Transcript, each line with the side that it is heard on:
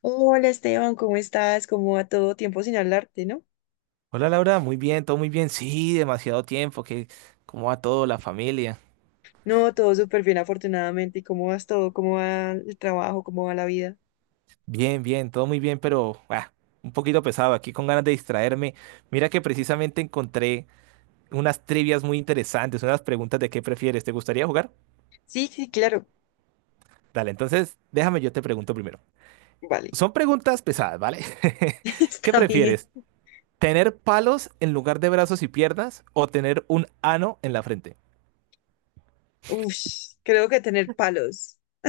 left: Hola Esteban, ¿cómo estás? ¿Cómo va todo? Tiempo sin hablarte, ¿no?
right: Hola Laura, muy bien, todo muy bien. Sí, demasiado tiempo, que cómo va todo, la familia.
left: No, todo súper bien, afortunadamente. ¿Y cómo vas todo? ¿Cómo va el trabajo? ¿Cómo va la vida?
right: Bien, bien, todo muy bien, pero un poquito pesado aquí con ganas de distraerme. Mira que precisamente encontré unas trivias muy interesantes, unas preguntas de qué prefieres. ¿Te gustaría jugar?
left: Sí, sí, claro.
right: Dale, entonces déjame yo te pregunto primero.
left: Vale,
right: Son preguntas pesadas, ¿vale? ¿Qué
left: está bien.
right: prefieres? ¿Tener palos en lugar de brazos y piernas o tener un ano en la frente?
left: Uf, creo que tener palos.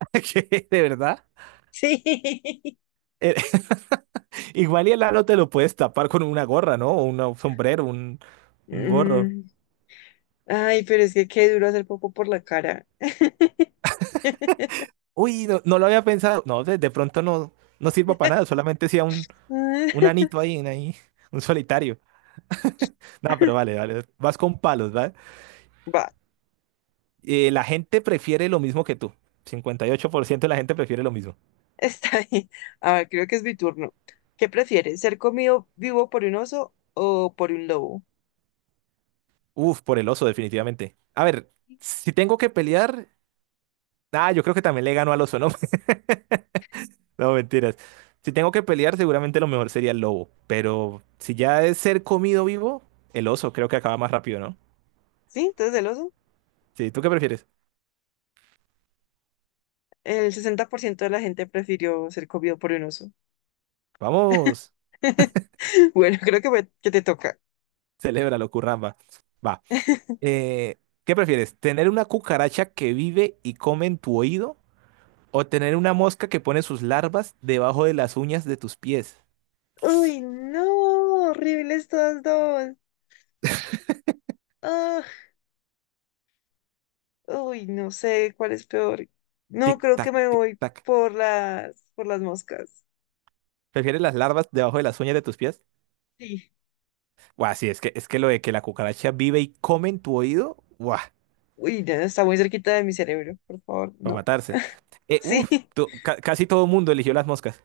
right: ¿Qué? ¿De verdad?
left: Sí.
right: Igual y el ano te lo puedes tapar con una gorra, ¿no? O un sombrero, un gorro.
left: Mm. Ay, pero es que qué duro hacer poco por la cara.
right: Uy, no, no lo había pensado. No, de pronto no, no sirva para nada, solamente sea un anito ahí, en ahí, un solitario. No, pero vale, vale. Vas con palos, ¿vale?
left: Va,
right: La gente prefiere lo mismo que tú. 58% de la gente prefiere lo mismo.
left: está bien. A ver, creo que es mi turno. ¿Qué prefieres? ¿Ser comido vivo por un oso o por un lobo?
right: Uf, por el oso, definitivamente. A ver, si tengo que pelear, yo creo que también le gano al oso, ¿no? No, mentiras. Si tengo que pelear, seguramente lo mejor sería el lobo. Pero si ya es ser comido vivo, el oso creo que acaba más rápido, ¿no?
left: ¿Sí? Entonces el oso.
right: Sí, ¿tú qué prefieres?
left: El 60% de la gente prefirió ser comido por un oso.
right: Vamos,
left: Bueno, creo que, que te toca.
right: celébralo, curramba. Va. Eh, ¿qué prefieres? ¿Tener una cucaracha que vive y come en tu oído? ¿O tener una mosca que pone sus larvas debajo de las uñas de tus pies?
left: Uy, no, horribles todas dos. Ah, uy, no sé cuál es peor. No,
right: Tic
left: creo que
right: tac,
left: me
right: tic
left: voy
right: tac.
left: por las moscas.
right: ¿Prefieres las larvas debajo de las uñas de tus pies?
left: Sí.
right: Buah, sí, es que lo de que la cucaracha vive y come en tu oído, ¡guau!
left: Uy, ya está muy cerquita de mi cerebro, por favor,
right: Para
left: no.
right: matarse. Eh,
left: Sí.
right: uf, to- ca- casi todo el mundo eligió las moscas.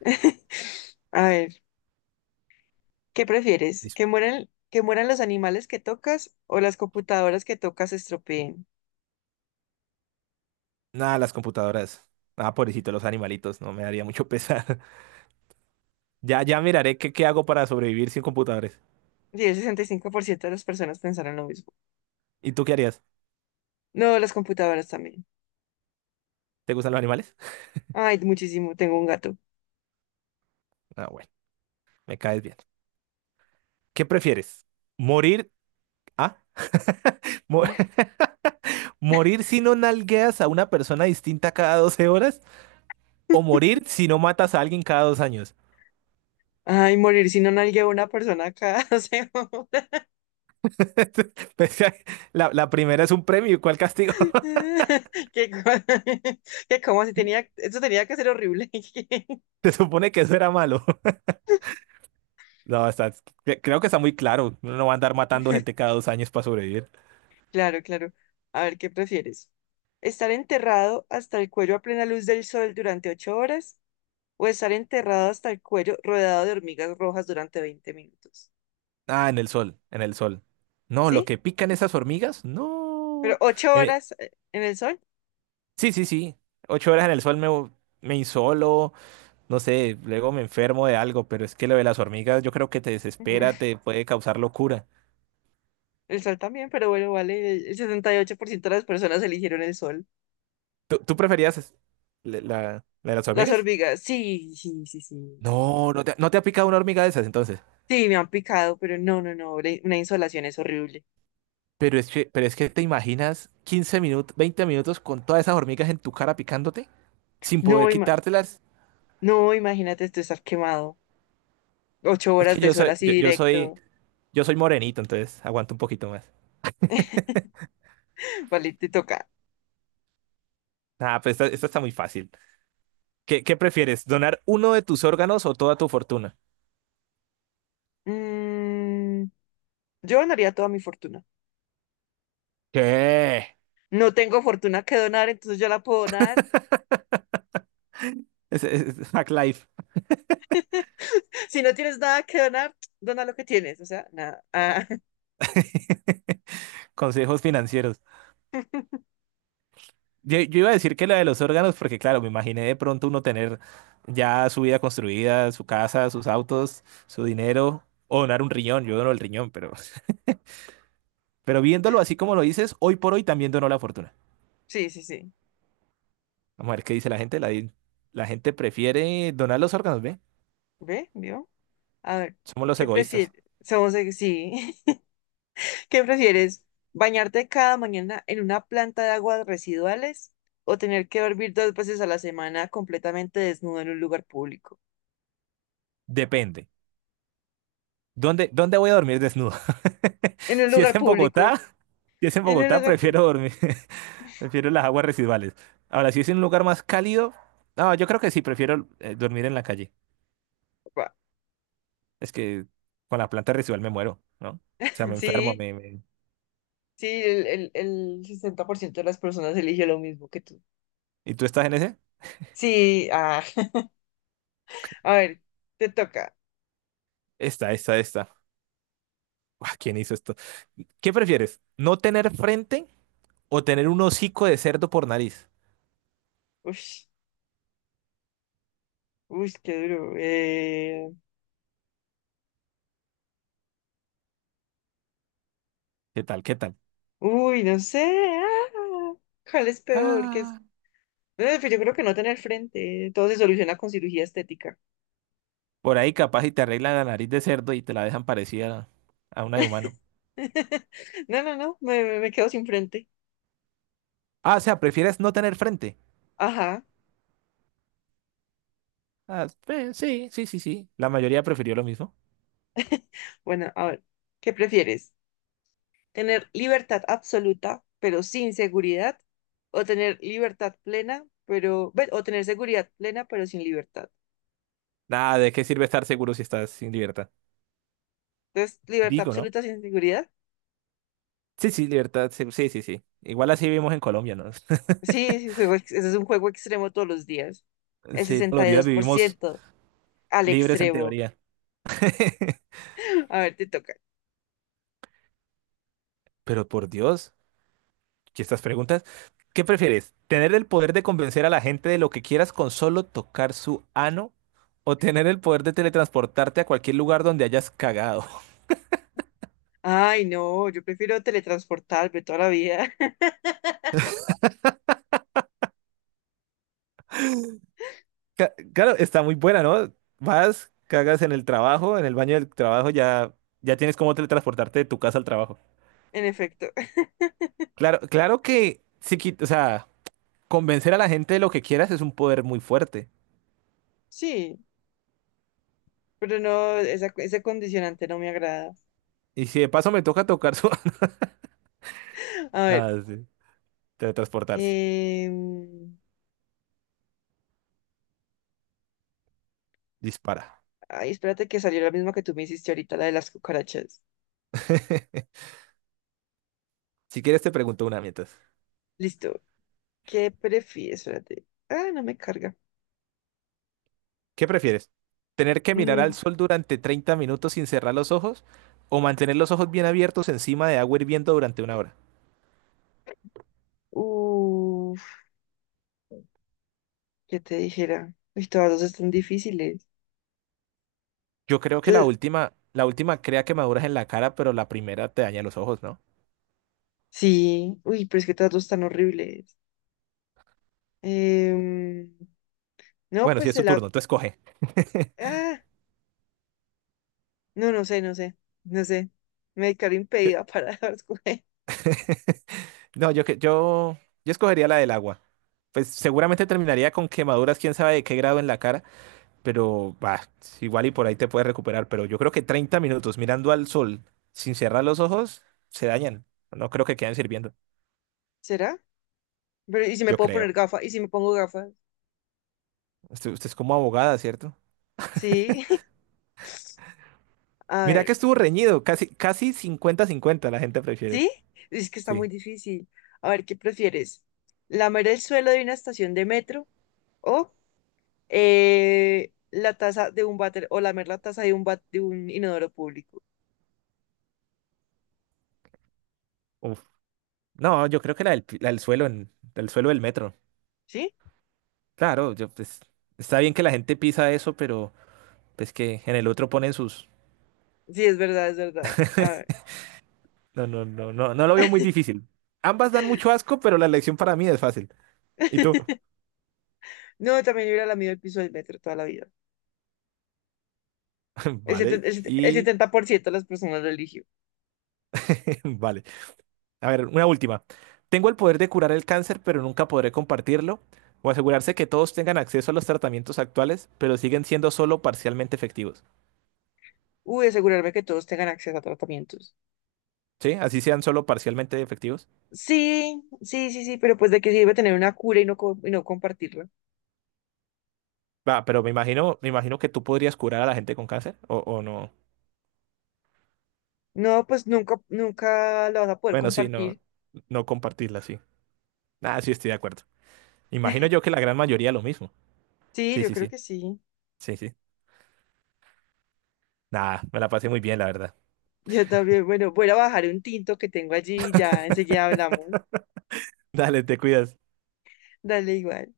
left: A ver, ¿qué prefieres?
right: Dice,
left: ¿Que mueran los animales que tocas o las computadoras que tocas se estropeen?
right: nada, las computadoras. Ah, pobrecito, los animalitos, no me daría mucho pesar. Ya, ya miraré qué hago para sobrevivir sin computadores.
left: Y el 65% de las personas pensaron lo mismo.
right: ¿Y tú qué harías?
left: No, las computadoras también.
right: ¿Te gustan los animales?
left: Ay, muchísimo, tengo un gato.
right: Ah, bueno, me caes bien. ¿Qué prefieres? ¿Morir? Ah, mo- ¿morir si no nalgueas a una persona distinta cada 12 horas? ¿O morir si no matas a alguien cada 2 años?
left: Ay, morir si no nalgueo a una persona cada semana.
right: Pues, la primera es un premio, ¿cuál castigo?
left: Que, co- que como si tenía, eso tenía que ser horrible.
right: Se supone que eso era malo. No, creo que está muy claro. Uno no va a andar matando gente cada 2 años para sobrevivir.
left: Claro, claro. A ver, ¿qué prefieres? ¿Estar enterrado hasta el cuello a plena luz del sol durante 8 horas o estar enterrado hasta el cuello rodeado de hormigas rojas durante 20 minutos?
right: Ah, en el sol, en el sol. No, lo
left: ¿Sí?
right: que pican esas hormigas,
left: Pero
right: no.
left: ocho
right: Eh,
left: horas en el sol.
right: sí, sí, sí. 8 horas en el sol me insolo, no sé, luego me enfermo de algo, pero es que lo de las hormigas yo creo que te desespera, te puede causar locura.
left: El sol también, pero bueno, vale. El 78% de las personas eligieron el sol.
right: ¿Tú preferías la de las
left: Las
right: hormigas?
left: hormigas, sí, sí, sí, sí.
right: No, no te ha picado una hormiga de esas entonces.
left: Sí, me han picado, pero no, no, no. Una insolación es horrible.
right: Pero es que te imaginas 15 minutos, 20 minutos con todas esas hormigas en tu cara picándote sin
left: No,
right: poder quitártelas.
left: no, imagínate tú estar quemado. Ocho
right: Es
left: horas
right: que
left: de
right: yo
left: sol
right: soy,
left: así
right: yo, yo soy,
left: directo.
right: yo soy morenito, entonces aguanto un poquito más.
left: Vale, te toca.
right: Ah, pues esta está muy fácil. ¿Qué prefieres? ¿Donar uno de tus órganos o toda tu fortuna?
left: Mm, yo donaría toda mi fortuna.
right: ¿Qué?
left: No tengo fortuna que donar, entonces yo la puedo donar.
right: Es Hack Life,
left: Si no tienes nada que donar, dona lo que tienes. O sea, nada. Ah,
right: consejos financieros. Yo iba a decir que la de los órganos, porque claro, me imaginé de pronto uno tener ya su vida construida, su casa, sus autos, su dinero, o donar un riñón. Yo dono el riñón, pero. Pero viéndolo así como lo dices, hoy por hoy también donó la fortuna.
left: sí, sí, sí.
right: Vamos a ver qué dice la gente. La gente prefiere donar los órganos, ¿ve?
left: ¿Ve? ¿Vio? A ver,
right: Somos los
left: ¿qué
right: egoístas.
left: prefieres? Somos, sí. ¿Qué prefieres? ¿Bañarte cada mañana en una planta de aguas residuales o tener que dormir 2 veces a la semana completamente desnudo en un lugar público?
right: Depende. ¿Dónde voy a dormir desnudo?
left: En un
right: Si es
left: lugar
right: en
left: público.
right: Bogotá, si es en
left: En un
right: Bogotá,
left: lugar. De-
right: prefiero dormir. Prefiero las aguas residuales. Ahora, si es en un lugar más cálido, no, yo creo que sí, prefiero dormir en la calle.
left: Pa.
right: Es que con la planta residual me muero, ¿no? O sea, me enfermo,
left: Sí,
right: me... me-
left: sí, el 60% de las personas elige lo mismo que tú.
right: ¿Y tú estás en ese?
left: Sí, a ver, te toca.
right: Esta. Ah, ¿quién hizo esto? ¿Qué prefieres? ¿No tener frente o tener un hocico de cerdo por nariz?
left: Ush, uy, qué duro.
right: ¿Qué tal? ¿Qué tal?
left: Uy, no sé. ah, ¿Cuál es peor? ¿Qué es?
right: Ah,
left: No, pues yo creo que no tener frente, todo se soluciona con cirugía estética.
right: por ahí capaz y te arreglan la nariz de cerdo y te la dejan parecida a una de humano.
left: No, no, no, me quedo sin frente.
right: Ah, o sea, ¿prefieres no tener frente?
left: Ajá.
right: Ah, sí, sí, sí, sí. La mayoría prefirió lo mismo.
left: Bueno, a ver, ¿qué prefieres? ¿Tener libertad absoluta, pero sin seguridad? ¿O tener libertad plena, pero... ve, o tener seguridad plena, pero sin libertad?
right: Nada, ¿de qué sirve estar seguro si estás sin libertad?
left: Entonces, libertad
right: Digo, ¿no?
left: absoluta sin seguridad.
right: Sí, sí, libertad. Sí, sí, sí, sí. Igual así vivimos en Colombia, ¿no?
left: Sí, sí, juego, ese es un juego extremo todos los días. El
right: Sí, todos los
left: sesenta y
right: días
left: dos por
right: vivimos
left: ciento al
right: libres en
left: extremo.
right: teoría.
left: A ver, te toca.
right: Pero por Dios, y estas preguntas. ¿Qué prefieres? ¿Tener el poder de convencer a la gente de lo que quieras con solo tocar su ano? ¿O tener el poder de teletransportarte a cualquier lugar donde hayas cagado?
left: Ay, no, yo prefiero teletransportarme toda la vida.
right: Claro, está muy buena, ¿no? Vas, cagas en el trabajo, en el baño del trabajo, ya, ya tienes cómo teletransportarte de tu casa al trabajo.
left: En efecto,
right: Claro, claro que sí, o sea, convencer a la gente de lo que quieras es un poder muy fuerte.
left: sí, pero no, esa, ese condicionante no me agrada.
right: Y si de paso me toca tocar su ano,
left: A ver,
right: sí, teletransportarse.
left: em,
right: Dispara.
left: ay, espérate que salió la misma que tú me hiciste ahorita, la de las cucarachas.
right: Si quieres te pregunto una mientras.
left: Listo. ¿Qué prefieres? Espérate. Ah, no me carga.
right: ¿Qué prefieres? ¿Tener que mirar al
left: Mm,
right: sol durante 30 minutos sin cerrar los ojos o mantener los ojos bien abiertos encima de agua hirviendo durante una hora?
left: uf, ¿qué te dijera? Uy, todas dos están difíciles.
right: Yo creo que la
left: Entonces,
right: última, la última crea quemaduras en la cara, pero la primera te daña los ojos, ¿no?
left: sí, uy, pero es que todas dos están horribles. Em, no,
right: Bueno, si
left: pues
right: es tu
left: se la...
right: turno, tú escoge.
left: Ah, no, no sé, no sé, no sé. Me declaro
right: Yo-
left: impedida para escoger.
right: no, yo escogería la del agua. Pues seguramente terminaría con quemaduras, quién sabe de qué grado en la cara, pero va, igual y por ahí te puedes recuperar. Pero yo creo que 30 minutos mirando al sol sin cerrar los ojos se dañan. No creo que queden sirviendo.
left: ¿Será? Pero, ¿y si me
right: Yo
left: puedo poner
right: creo.
left: gafas? ¿Y si me pongo gafas?
right: Usted es como abogada, ¿cierto?
left: Sí. A
right: Mira que
left: ver,
right: estuvo reñido, casi, casi 50-50. La gente prefiere.
left: ¿sí? Es que está muy
right: Sí.
left: difícil. A ver, ¿qué prefieres? ¿Lamer el suelo de una estación de metro o la taza de un váter o lamer la taza de un de un inodoro público?
right: Uf. No, yo creo que la del suelo del metro.
left: ¿Sí?
right: Claro, pues, está bien que la gente pisa eso, pero pues que en el otro ponen sus...
left: Sí, es verdad, es verdad. A ver.
right: No, no, no, no, no lo veo muy difícil. Ambas dan mucho asco, pero la elección para mí es fácil. ¿Y tú?
left: No, también hubiera lamido el piso del metro toda la vida. El
right: Vale,
left: 70, el
right: y
left: 70% de las personas lo eligió.
right: vale. A ver, una última. Tengo el poder de curar el cáncer, pero nunca podré compartirlo o asegurarse que todos tengan acceso a los tratamientos actuales, pero siguen siendo solo parcialmente efectivos.
left: Uy, asegurarme que todos tengan acceso a tratamientos.
right: ¿Sí? Así sean solo parcialmente efectivos.
left: Sí, sí, sí, sí, pero pues de qué sirve tener una cura y no compartirla.
right: Va, pero me imagino que tú podrías curar a la gente con cáncer o no.
left: No, pues nunca, nunca la vas a poder
right: Bueno, sí, no,
left: compartir.
right: no compartirla, sí. Ah, sí, estoy de acuerdo. Imagino yo que la gran mayoría lo mismo.
left: Sí,
right: Sí,
left: yo
right: sí,
left: creo
right: sí.
left: que sí.
right: Sí, sí. Nada, me la pasé muy bien, la verdad.
left: Yo también, bueno, voy a bajar un tinto que tengo allí y ya enseguida hablamos.
right: Dale, te cuidas.
left: Dale igual.